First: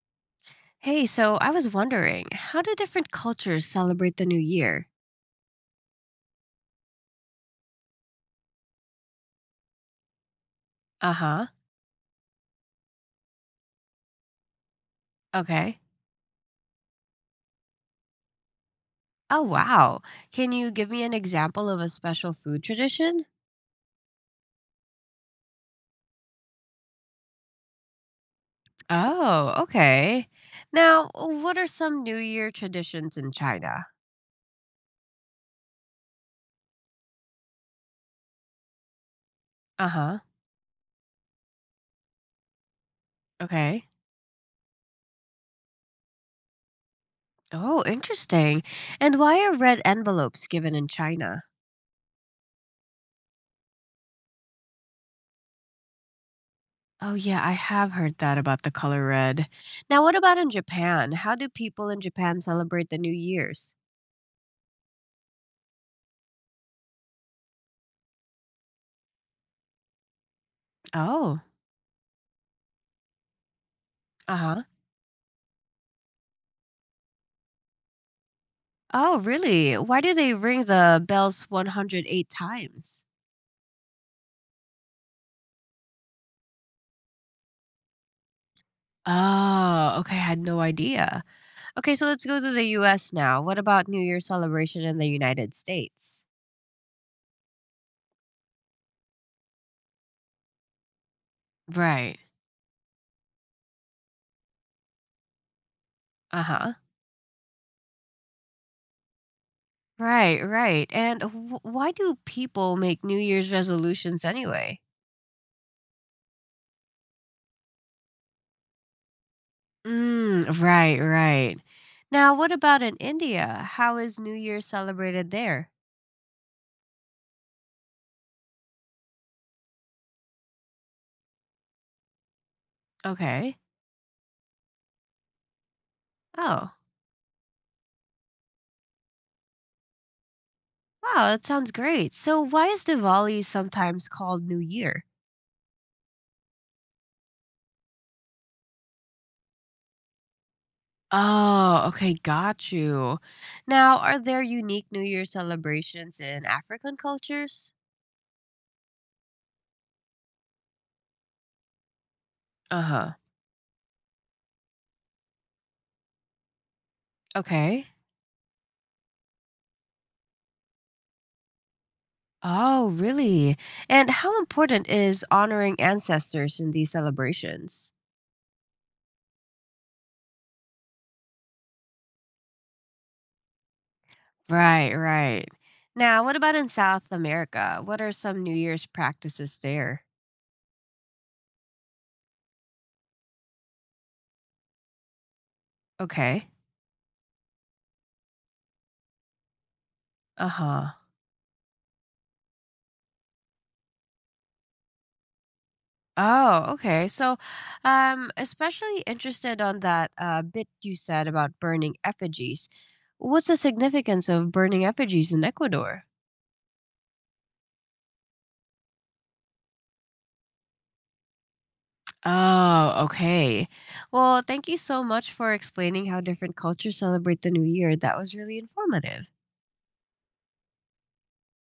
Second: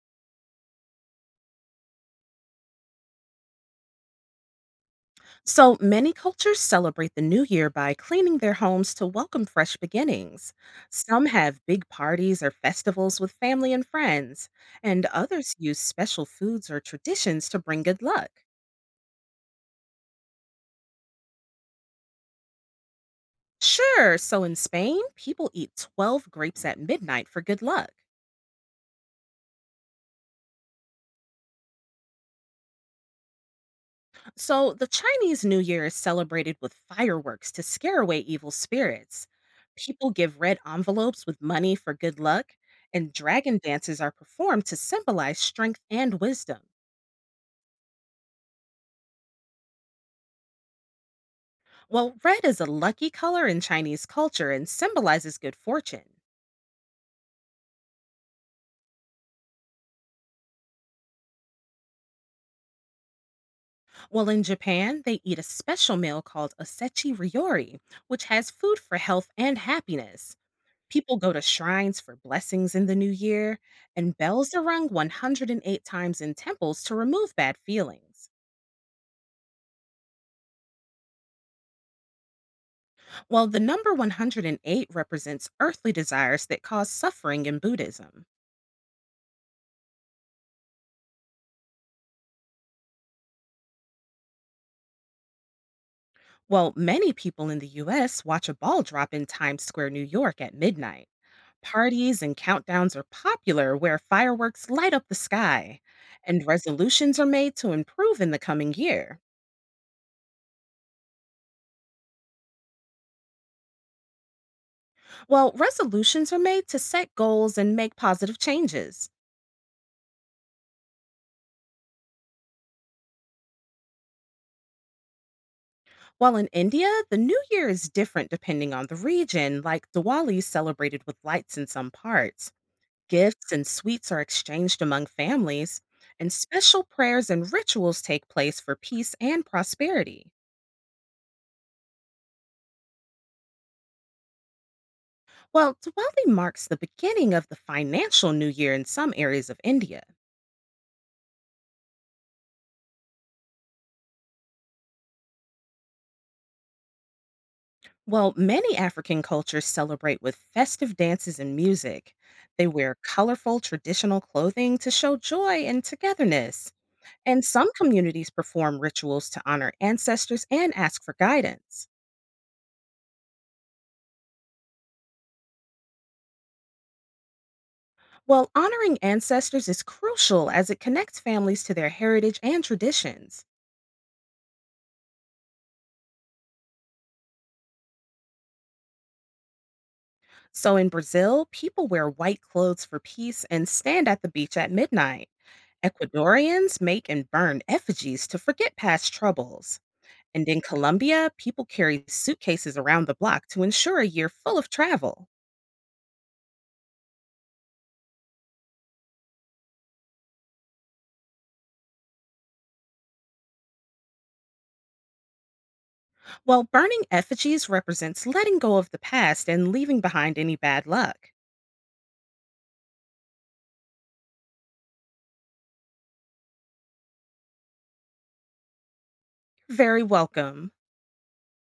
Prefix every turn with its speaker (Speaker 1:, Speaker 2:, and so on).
Speaker 1: Hey, so I was wondering, how do different cultures celebrate the new year?
Speaker 2: So many cultures celebrate the new year by cleaning their homes to welcome fresh beginnings. Some
Speaker 1: Uh-huh.
Speaker 2: have big parties or festivals with family and friends, and others
Speaker 1: Okay.
Speaker 2: use special foods or traditions to bring good luck.
Speaker 1: Oh, wow. Can you give me an example of a special food tradition?
Speaker 2: Sure, so in Spain, people eat 12 grapes at midnight for good luck.
Speaker 1: Oh, okay. Now, what are some New Year traditions in China?
Speaker 2: So, the Chinese New Year is celebrated with fireworks to scare away evil spirits. People
Speaker 1: Uh-huh.
Speaker 2: give red envelopes with money for good luck, and dragon
Speaker 1: Okay.
Speaker 2: dances are performed to symbolize strength and wisdom.
Speaker 1: Oh, interesting. And why are red envelopes given in China?
Speaker 2: Well, red is a lucky color in Chinese culture and symbolizes good fortune.
Speaker 1: Oh, yeah, I have heard that about the color red. Now, what about in Japan? How do people in Japan celebrate the New Year's?
Speaker 2: Well, in Japan, they eat a special meal called osechi ryori, which has food for health and happiness. People go to
Speaker 1: Oh,
Speaker 2: shrines for blessings in the new year, and bells
Speaker 1: uh-huh.
Speaker 2: are rung 108 times in temples to remove bad feelings.
Speaker 1: Oh, really? Why do they ring the bells 108 times?
Speaker 2: While the number 108 represents earthly desires that cause suffering in Buddhism.
Speaker 1: Oh, okay. I had no idea. Okay, so let's go to the US now. What about New Year celebration in the United States?
Speaker 2: Well, many people in the US watch a ball drop in Times Square, New York at midnight.
Speaker 1: Right.
Speaker 2: Parties and countdowns are popular where fireworks light up the sky, and
Speaker 1: Uh-huh.
Speaker 2: resolutions are made to improve in the coming year.
Speaker 1: Right, right. And why do people make New Year's resolutions anyway?
Speaker 2: Well, resolutions are made to set goals and make positive changes.
Speaker 1: Mm, right, right. Now, what about in India? How is New Year celebrated there?
Speaker 2: While in India, the New Year is different depending on the region, like Diwali is celebrated with lights in some parts. Gifts
Speaker 1: Okay.
Speaker 2: and sweets are exchanged among families, and
Speaker 1: Oh,
Speaker 2: special prayers and rituals take place for peace and prosperity.
Speaker 1: wow, that sounds great. So, why is Diwali sometimes called New Year?
Speaker 2: While Diwali marks the beginning of the financial new year in some areas of India.
Speaker 1: Oh, okay, got you. Now, are there unique New Year celebrations in African cultures?
Speaker 2: While many African cultures celebrate with festive dances and music. They wear
Speaker 1: Uh-huh.
Speaker 2: colorful traditional clothing to show joy and togetherness. And some
Speaker 1: Okay.
Speaker 2: communities perform rituals to honor ancestors and ask for guidance.
Speaker 1: Oh, really? And how important is honoring ancestors in these celebrations?
Speaker 2: While honoring ancestors is crucial as it connects families to their heritage and traditions.
Speaker 1: Right, right. Now, what about in South America? What are some New Year's practices there?
Speaker 2: So in Brazil, people wear white clothes for peace and stand at the beach at midnight.
Speaker 1: Okay.
Speaker 2: Ecuadorians make and burn effigies to forget past troubles. And in
Speaker 1: Uh-huh.
Speaker 2: Colombia, people carry suitcases around the block to ensure a year full of travel.
Speaker 1: Oh, okay. So especially interested on that bit you said about burning effigies. What's the significance of burning effigies in Ecuador?
Speaker 2: While burning effigies represents letting go of the past and leaving behind any bad luck.
Speaker 1: Oh, okay. Well, thank you so much for explaining how different cultures celebrate the new year. That was really informative.
Speaker 2: You're very welcome.